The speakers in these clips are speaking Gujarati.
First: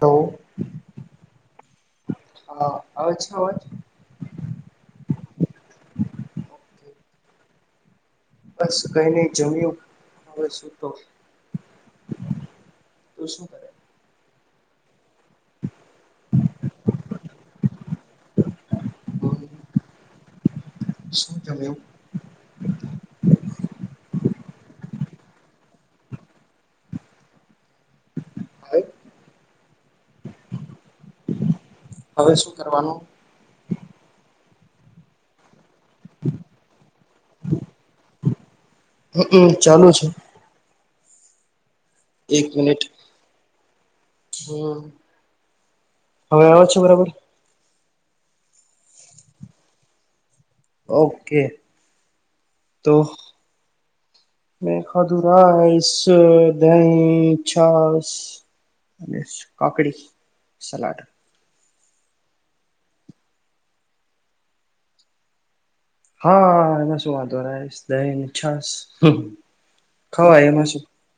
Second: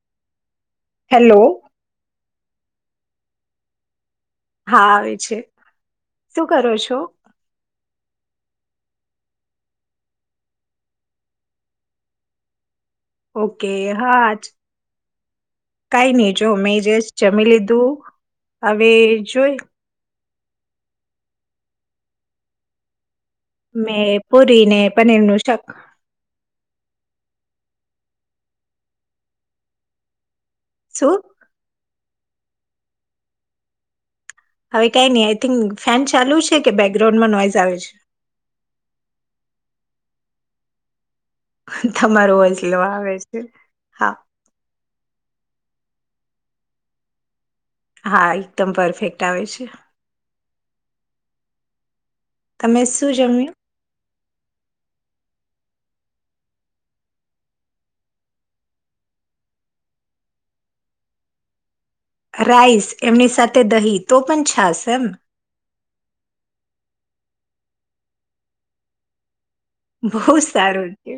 તો હેલો હા આવે છે અવાજ હા આવે છે શું કરો છો. બસ કઈ ની જમ્યું હવે સુુંતો ઓકે હા [inaudible] કઈ નઈ જો મેં જસ્ટ જમી લીધું હવે જોઈ શું જમયુ મેં પુરી ને પનીરનું શાક હવે શું હવે શું કરવાનું હવે કંઈની આઈ થિંક ફેન ચાલુ છે કે બેકગ્રાઉન્ડમાં નોઈઝ આવે છે. હમ અ ચાલુ છે. તમારું એક વોઈશ લો મિનિટ આવે છે હા હમ હવે આવે છે બરાબર હા એકદમ પરફેક્ટ આવે છે. ઓકે તમે તો શું જમ્યું મે ખાધૂરા રાઈસ દહીં છાસ અને કાકડી સલાડ રાઈસ એમની સાથે દહીં તો પણ છાસ એમ હા એમાં શું વાંધો રાઈસ દહીં છાસ બહુ ખવાય એમાં શું સારું છે.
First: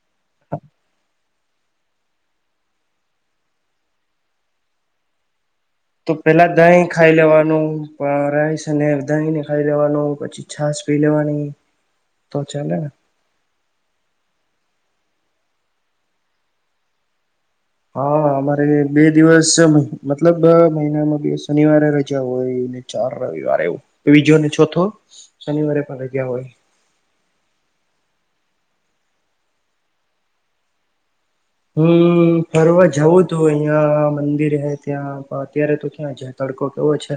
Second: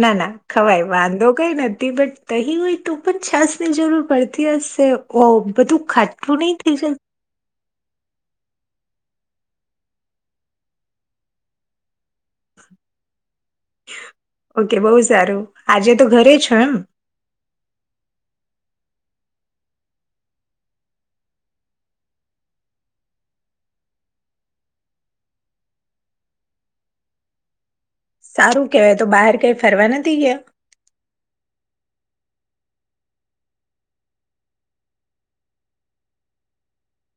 ના ના ખવાય વાંધો કઈ નથી બટ દહીં હોય તો પણ છાસની જરૂર પડતી હશે ઓ બધું તો ખાટું પેલા નહી થઈ દહીં જતું ખાઈ લેવાનું રાઈસને દહીંને ખાઈ લેવાનું પછી છાસ પી લેવાની તો ચાલેને ઓકે બહુ સારું આજે તો ઘરે છો એમ હા અમારે બે દિવસ મતલબ મહિનામાં બે શનિવારે રજા હોય. ચાર રવિવારે એવું બીજોને ચોથો શનિવારે પણ શનિવાર એ પણ રજા હોય. સારું કેવાય તો બહાર કઈ ફરવા નથી ગયા હમ ફરવા જવું તું અહિયાં મંદિર હે ત્યાં અત્યારે તો ક્યાં જતા તડકો કેવો છે.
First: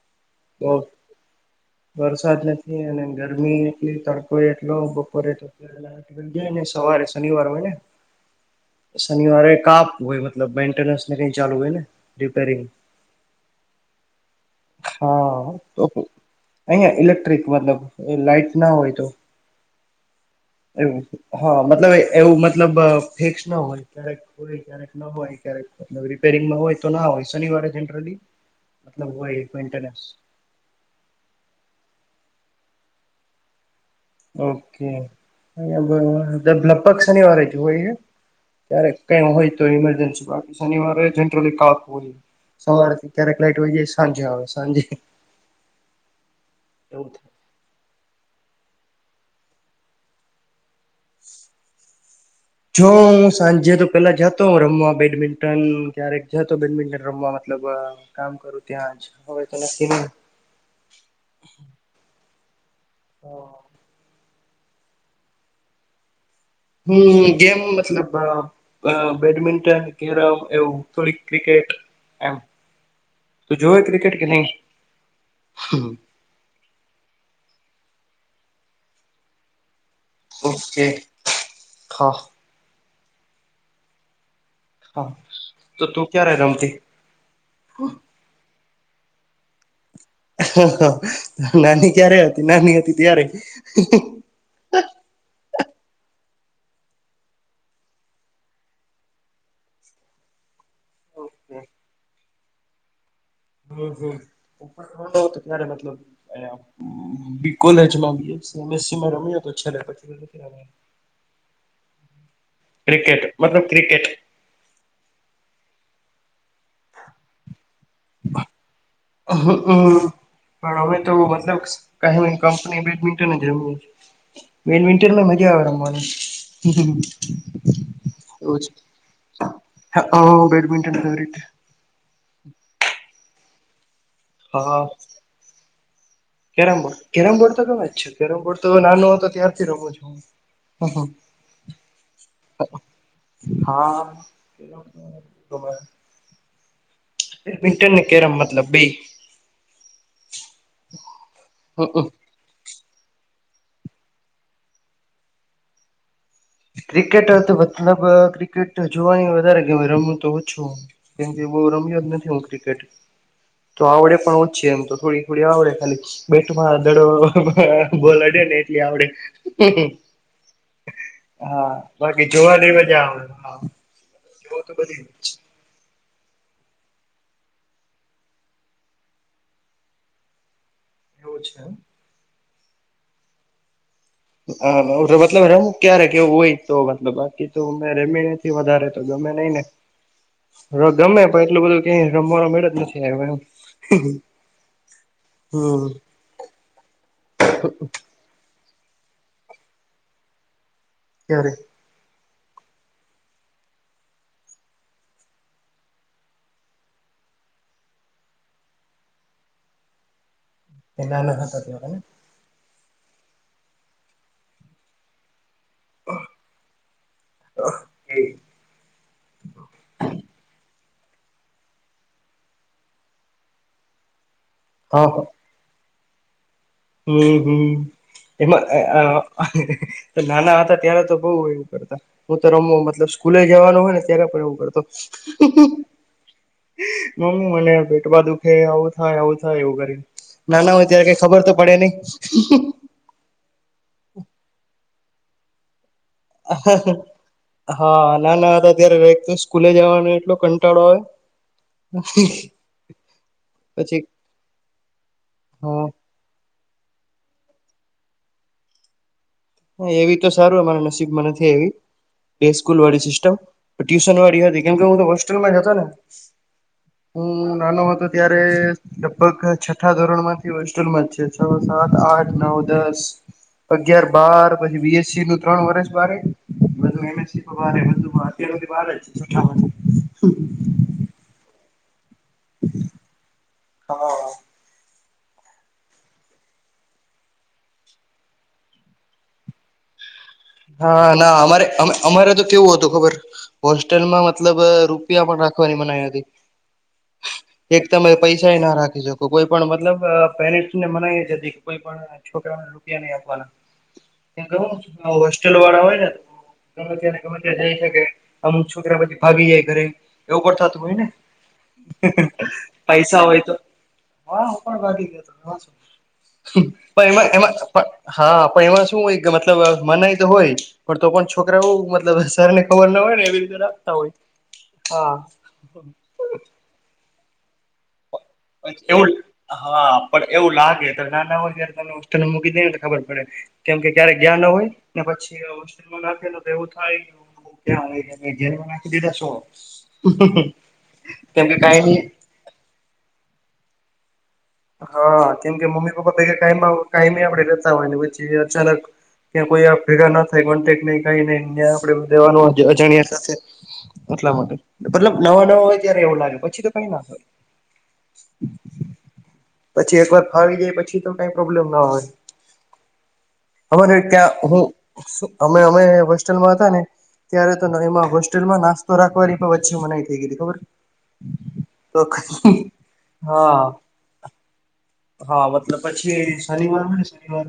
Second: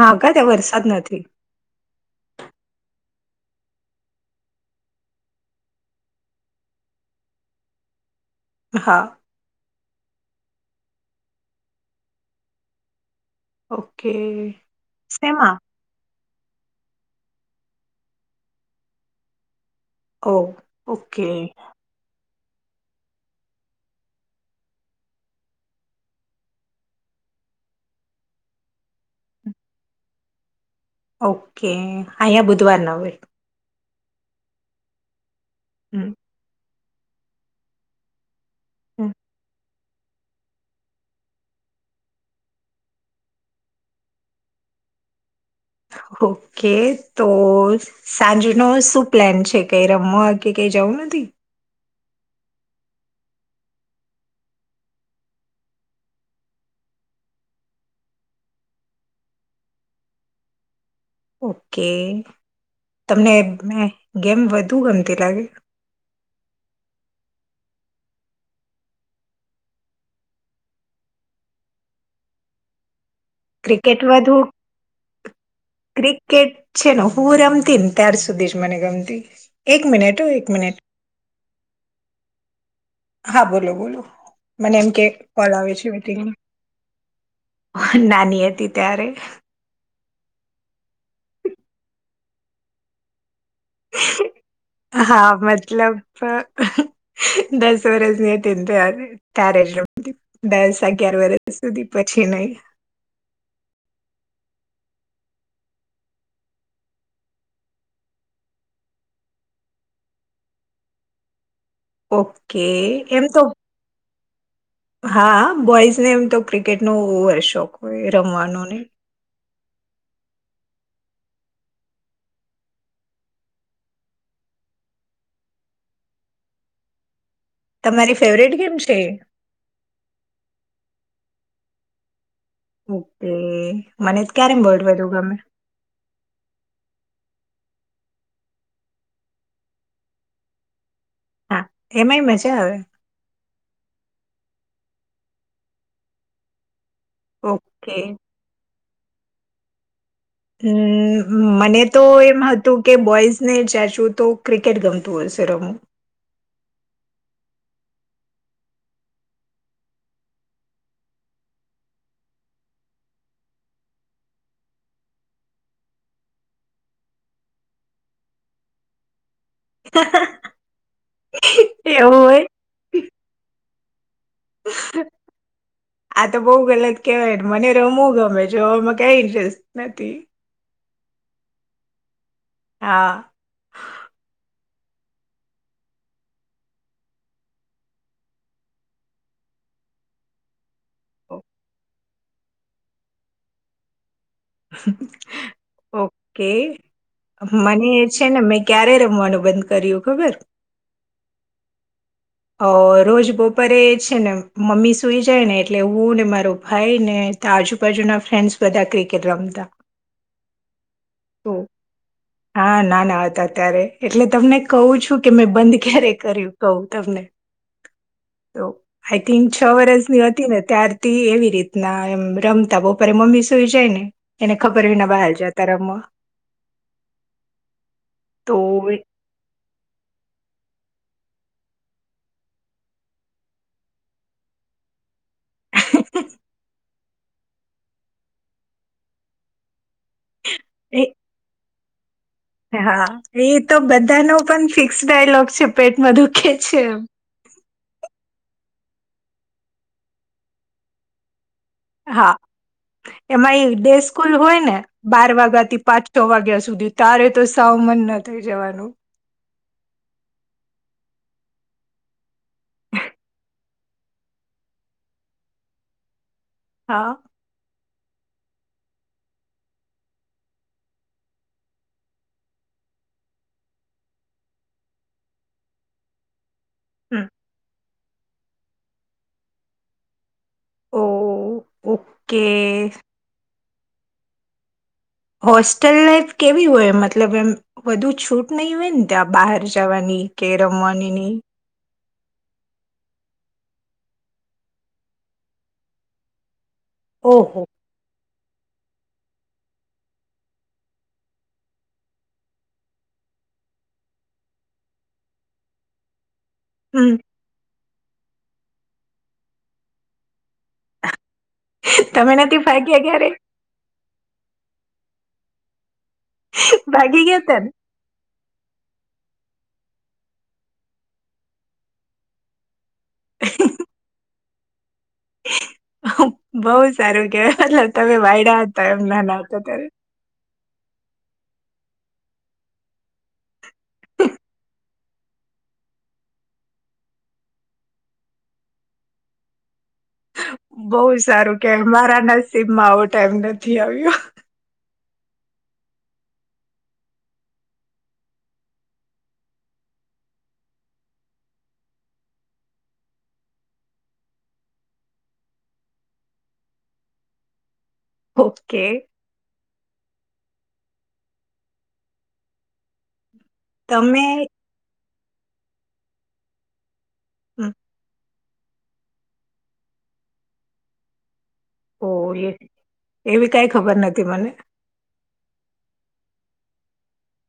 હા ક ત્યાં બહુ વરસાદ નથી વરસાદ નથી અને ગરમી એટલી તડકો એટલો બપોરે તો [unintelligible] સવારે શનિવાર હોય ને હા શનિવારે કાપ મતલબ મેન્ટેસ કામ ચાલુ હોય ને રિપેરિંગ ઓકે હા શેમાં તો અહીયા ઇલેક્ટ્રિક મતલબ લાઈટ ના હોય તો ઓ એવું ઓકે હા મતલબ એવું મતલબ ફીકસ ન હોય ક્યારેક હોય ક્યારેક ન હોય ક્યારેક રિપેરિંગમાં હોય તો ના હોય શનિવાર જનરલી મતલબ હોય મેન્ટેસ ઓકે અયા બુધવારના હોય ઓકે હમ, લગભગ શનિવારે જ હોય છે. ત્યારે હમ. કઈ હોય તો ઇમરજન્સી બાકી શનિવારે જનરલી કાપ હોય. સવારેથી ક્યારેક લઇટ હોય જાય સાંજે આવે સાંજે. ઓકે એવું થાય તો સાંજનુ શું પ્લાન છે કઈ રમવા કે. કે જવું નથી. [inaudible] જો સાંજે તો પેલા જતો રમવા બેડમિન્ટન ક્યારેક જતો બેડમિન્ટન રમવા મતલબ. મતલબ કામ કરું ત્યાં જ હવે તો નક્કી નઈ. ઓકે તમને ગેમ વધુ ગમતી લાગે. હમ ગેમ મતલબ બેડમિન્ટન કેરમ એવું થોડીક ક્રિકેટ. એમ. તું જોવે ક્રિકેટ કે વધુ નહી ક્રિકેટ. છે ને હું રમતી ને ત્યાર સુધી જ મને ગમતી. એક મિનટ હો એક મનિટ. ઓકે હા હા બોલો બોલો. મને એમ કે હા કોલ આવે તો છે તું મીટંગ ક્યારે રમતી નાની હતી. ત્યારે. નાની ક્યારે હતી નાની હતી ત્યારે. હા. મતલબ દસ વર્ષની હતી ત્યારે જ. દસ અગિયાર વર્ષ સુધી પછી નહી. [inaudible] હ તો ત્યારે મતલબ અબી કોલેજમાં. [unintelligible] રમ્યો તો છે પછી. ઓકે ક્રિકેટ એમ તો મતલબ ક્રિકેટ હા બોઈઝ. ને એમ તો ક્રિકેટ ન શોખ હોય રમવાનો ને. હ હમ. પણ હવે તો મતલબ ક કંપની બેડમિન્ટમએ. વેણ વિંન્ટર મજા આવે તમારી ફેવરેટ ગેમ છે એ રમવાની. બેડમિન્ટન. [inaudible] તે મને ક્યારેમ હા વોડવે દું ગમે. કેરમ બોર્ડ કેરમ બોર્ડ તો ગમે જ છે કેરમ બોર્ડ તો નાનો હતો ત્યારથી રમું છું હું. હા એમાંય મજા હ હ આવે હા. બેડમિન્ટન ઓકે ને કેરમ મતલબ બે. [inaudible] હમ મને તો એમ હતું. કે બોઈઝને ચચું તો ક્રિકેટ ગમતું હોય છે રમું. ક્રિકેટ તો મતલબ ક્રિકેટ જોવાની વધારે ગમે રમું તો ઓછું કેમ કે. બોરમી યોજને થવું ક્રિકેટ. તો આવડે પણ ઓછી એમ તો થોડી થોડી આવડે ખાલી બેટમાંડ બોલાડ. એટલી આવડે. હા એવું બાકી હોય જોવા લઈવા જ હા જોવ તો બધી. આ તો બહુ ગલત કેહેવાય મને રમવું ગમે જોવામાં કય ઇન્ટરેસ્ટ નથી. એવું છે એમ. હ [inaudible] હ મતલબ રમું ક્યારે કેવું હોય તો મતલબ બાકી તો રમી નથી વધારે તો ગમે નહી. ગમે પણ એટલું બધું ક રમવાનું મે જ નથી આવ એ. ઓકે મને છે ને મે. ક્યારે રમવાનું બંધ કર્યું ખબર. કેરી. અ રોજ બપોરે છે ને મમ્મી સુઈ જાય ને એટલે હું ને મારો ભાઈને આજુબાજુના ફ્રેન્ડ્સ બધા ક્રિકેટ રમતા. [inaudible] એ નાના તો હતા ત્યારેને. હા, નાના હતા ત્યારે એટલે તમને કઉ છુ કે મેં બંધ ક્યારે કર્યું કઉ તમને. તો આઈ થિંક છ વરસની હતી ને ત્યારથી એવી રીતના એમ રમતા બપરે મમ્મી સૂઈ જાય ને એને ખબર હા વિના બહાર જાતા રમવા. હમ, હમ તો એમાં અ અ નાના હતા ત્યારે તો બઉ એવું કરતા. હું તો રમવુ મતલબ સ્કૂલે જવાનું હોય ને ત્યારે પણ એવું કરતો. [unintelligible] મમ્મી મને ભેટમાં દુખે આવું થાય આવું થાય એવું કરીન. નાના હોય એ ત્યારે કઈ ખબર તો પડે નઈ. હા, એ તો બધાનો પણ ફિક્સ ડાયલોગ છે પેટમાં દુખે છે એમ. હા નાના હતા ત્યારે વેક તો સ્કૂલે જવાનો એટલો કંટાળો આવે. હા, એમાં એ ડે પછી સ્કૂલ હોય ને બાર વાગ્યા થી હા પાંચ-છ વાગ્યા સુધી સુધી તારે તો સાવ મન ન થઈ જવાનું. હન, એવી તો સારું અમારા નસીબમાં નથી આઈવી. એ સ્કૂલવાળી સિસ્ટમ ટ્યુશનવાળી હતી કેમ કે હું તો હોસ્ટેલમાં રેતો ને. હા હુ નાનો હતો અત્યારે લગભગ છઠ્ઠા ધોરણ માંથી હોસ્ટેલમાં જ છે. છ, સાત, આઠ, નવ, દસ. અગિયાર, બાર પછી બીએસસીનું ત્રણ વર્ષ બારે. બધુ હમ એમએસસી તો બારે બધુ. તો અત્યાર હુધી બાર જ. જૂઠાવાની ઓ, ઓકે. હન હોસ્ટેલ લાાઈફ કેવી હોય મતલબ એમ વધુ છૂટ નઈ હોય ન ત્યાં બહાર જાવાની. હા, ના અમારે અમે અમારે તો કેવું હતું ખબર હોસ્ટેલમાં મતલબ રૂપિયા પણ રાખવાની મનાઈ હતી. ઓહો એક તમે પૈસાય ના રાખી શકો. કોઈ પણ મતલબ પેરેન્ટસને મનાય જ હતી કે કોઈ પણ છોકરાને રૂપિયા આપવાના. [unintelligible] ટલવાળા હોય ને. ગમે ત્યાં હમ ને ગમે ત્યાં જાય શકે. અમુક છોકરા પછી ભાગી જાય ઘરે. એવું કરતા ત હોયને, તમે નથી ભાગ્યા પૈસા ક્યારે હોય તો. હા, હુ પણ ભાગી ગયો તો પણ ભાગી એમાં, ગયા એમાં ત હા પણ એમાં શું હોય કે મતલબ મનાઈ હોય. પણ તો પણ છોકરાવું મતલબ સરને ખબર ન હોય ને એવી રીતે રાખતા હોય. હા. ને બઉુ સારું કેવાય તમે વાયડા હતા [unintelligible] એમ એવું નાના હતા હન પણ એવું લાગ [unintelligible] નાના હોય ત્યાર તમને હોસ્ટેલે મૂકી દેન તો ખબર પડે. કેમ કે ક્યારે ત્યારે ગ્યા ન હોય ને પછી નાખેને તો એવું થાય કે ઓહો હો ક્યા આવી ગ્યા કઈ જેલમાં નાખી દીધા શું હવ. બઉ સારું કે મારા નસીબમાં આવો ટાઈમ નથી આવ્યો. હન, કેમ કે મમ્મી-પપ્પા પેલે ટાઈમમાં કાયમી આપડે રેતા હોય પછી અચાનક ત્યાં કોઈ આપ ભેગા ન થાય કોન્ટેક નઈ કઈ ન્યા આપણેે રેવાનું અજાણ્યા સાથે. એટલા માટે. મતલબ નવા-નવા હોય ત્યારે એવું લાગે. પછી તો કઈ ના થા - ઓકે. પછી એકવાર ફાવી જાય પછી તો કઈ પ્રોબ્લેમ ના હોય. અમારે તમે ત્યાં હું અમે અમે હોસ્ટેલમાં હતા ને ત્યારે તો હમ, નવીમાં હો હોસટેલમાં નાસ્તો રાખવાની પણ વચ્ચી મનાઈ થઈ ગય ખબર તો ઓ એ એવી હા કઈ ખબર નથી મને હા મતલબ પછી શનિવાર હોય ને શનિવાર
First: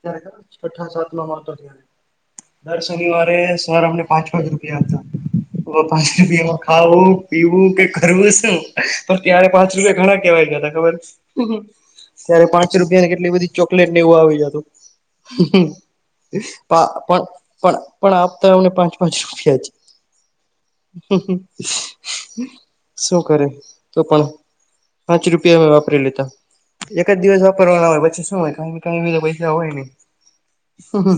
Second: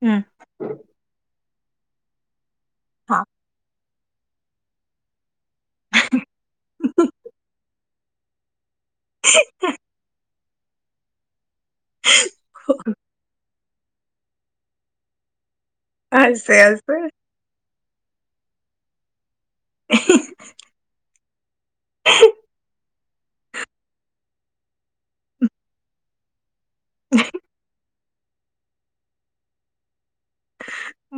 હમ છઠ્ઠા સાતમા મા હતો. દર હા શનિવારે સર અમને પાંચ પાંચ રૂપિયા આપતા તો પછી બી એમાં ખાવું પીવું કે કરવું શું પણ ત્યારે પાંચ રૂપિયા ઘણા કેવાય ગયા હતા ખબર ત્યારે પાંચસ રૂપિયાની કેટલી બધી ચોકલેટ ને એવું આવી જતું હશે હશે પણ પણ પણ આપતા અમને પાંચ પાંચ રૂપિયા છે. શું કરે તો પણ પાંચ રૂપિયા મે વાપરી લેતા એક જ દિવસ વાપરવાના હોય પછી શું હોય કઈને કઈ બીજા પૈસા હોય ની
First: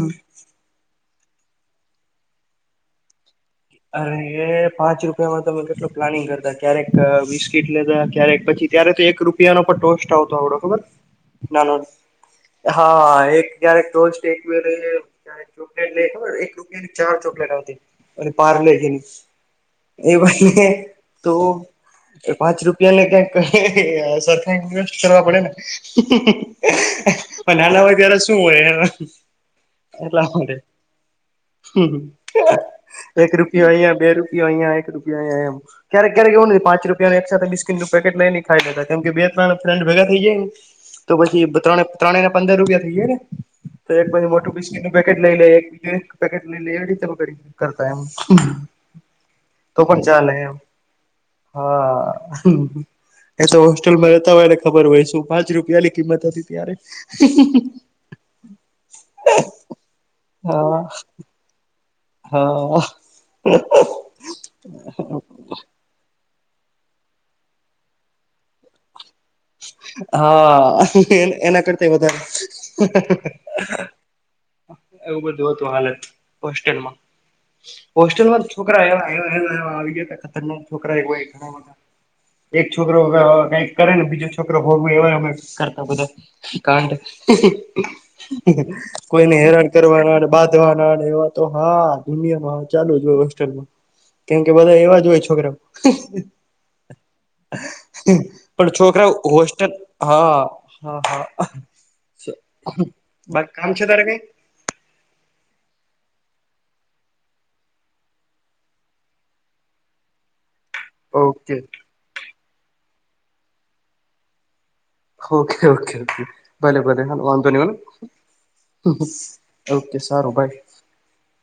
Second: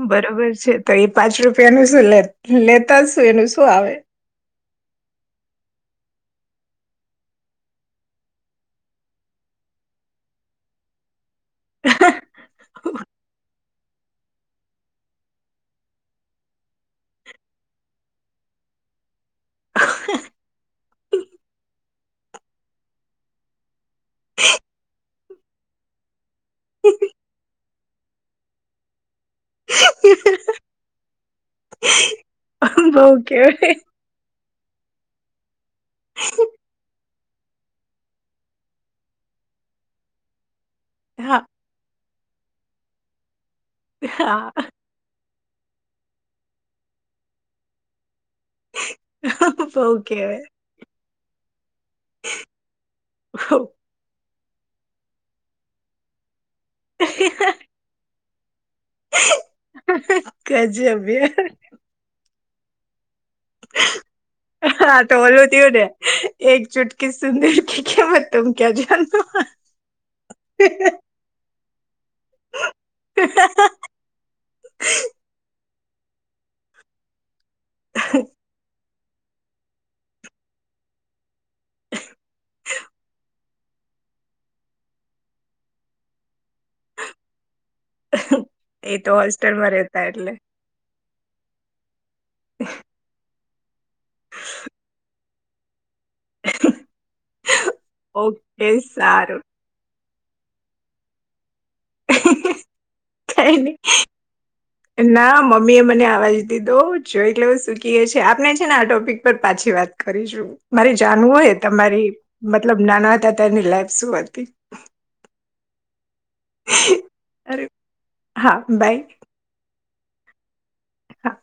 બરોબર છે તો એ પાંચ રૂપિયાનું શું લે લેતા જ શું એનું શું આવે અ એ પાંચ રૂપિયામાં તમે પ્લાનિંગ કરતા ક્યારેક બિસ્કીટ લેતા ક્યારેક પછી ત્યારે તો એક રૂપિયાનો પણ ટોસ્ટ આવતો આવડો ખબર નાનો હા એક ક્યારે ટોસ [unintelligible] અને પારલે છે એ તો પાંચ રૂપિયાને ક્યાક સરખા ઇન્વેસ્ટ કરવા પડે ને પણ નાના હોય ત્યારે શું હોય એટલા માટે હમ બઉ એક રૂપિયો કેવાય અહિયાયા બે રૂપિયો અહીયાયા એક રૂપયો અયા એમ ક્યારેક ક્યારેક એવું નથી પાચ રૂપયો એક સાથે બીસ્કીટ પેકેટ લઈને ખાઈ લેતા કેમ કે બે ત્રણ ફ્રેન્ડ ભગા થઈ જાય ને તો હા પછી ત્રણે ત્રણે પંદર રૂપિયા થઈએે ને તો એક પછી મોટું હા બિસ્કીટનું પેકેટ લઈ લે એક એક પેકેટ લઈ લે એ રીતે પકેટ કરતા એમ તો બઉ પણ ચાલ એ કેવાય એમ હા એ બઉ તો હોસ્ટેલમાં રહેતા હોય ને ખબર હોય શું પાંચ રૂપિયાની કિંમત હતી ત્યારે કજ હા અભ્ય હા હા તો ઓલું તયું ને એકજુટ કે સુુંદર કે ખમત તુંમ ક્યા જાનો હા એના કરતા વધારે એવું બધું હતું હાલત હોસ્ટેલમાં હોસ્ટેલમાં છોકરા એવા આવી ગયો ખતરનાક છોકરા ઘણાધા એક છોકરો કઈક કરે ને બીજો છોકરો ભોગવું એવા અમે કરતા બધા કાંડ એ તો કોઈને હેરાન હોસ્ટેલમાં રહેતા કરવાના એટલે બાંધવાના ને એવા તો તો હા દુનિયામાં ચાલુ જ હોય હોસ્ટલમાં કેમકે બધા એવા જ હોય છોકરા પણ ઓકે છોકરાઓ સારું હોસ્ટસ્ટલ હા હા હા બાકી કઈ કામ નહી છે તારે કઈ ના મમ્મી એ મને આવાજ દીધો દઉ જો એટલે હું સુકી એ છે આપણે છે ને આ ટોપિક પર પાછી વાત કરીશું. મારે જાણવું હોય ઓકે તમારી મતલબ નાના હતા ત્યારની લાઈફ શું હતી. ઓકે ઓકે ઓ ભલે ભલે હ વાંધંધો અરે નલો હા ઓકે સારું બાઈ હા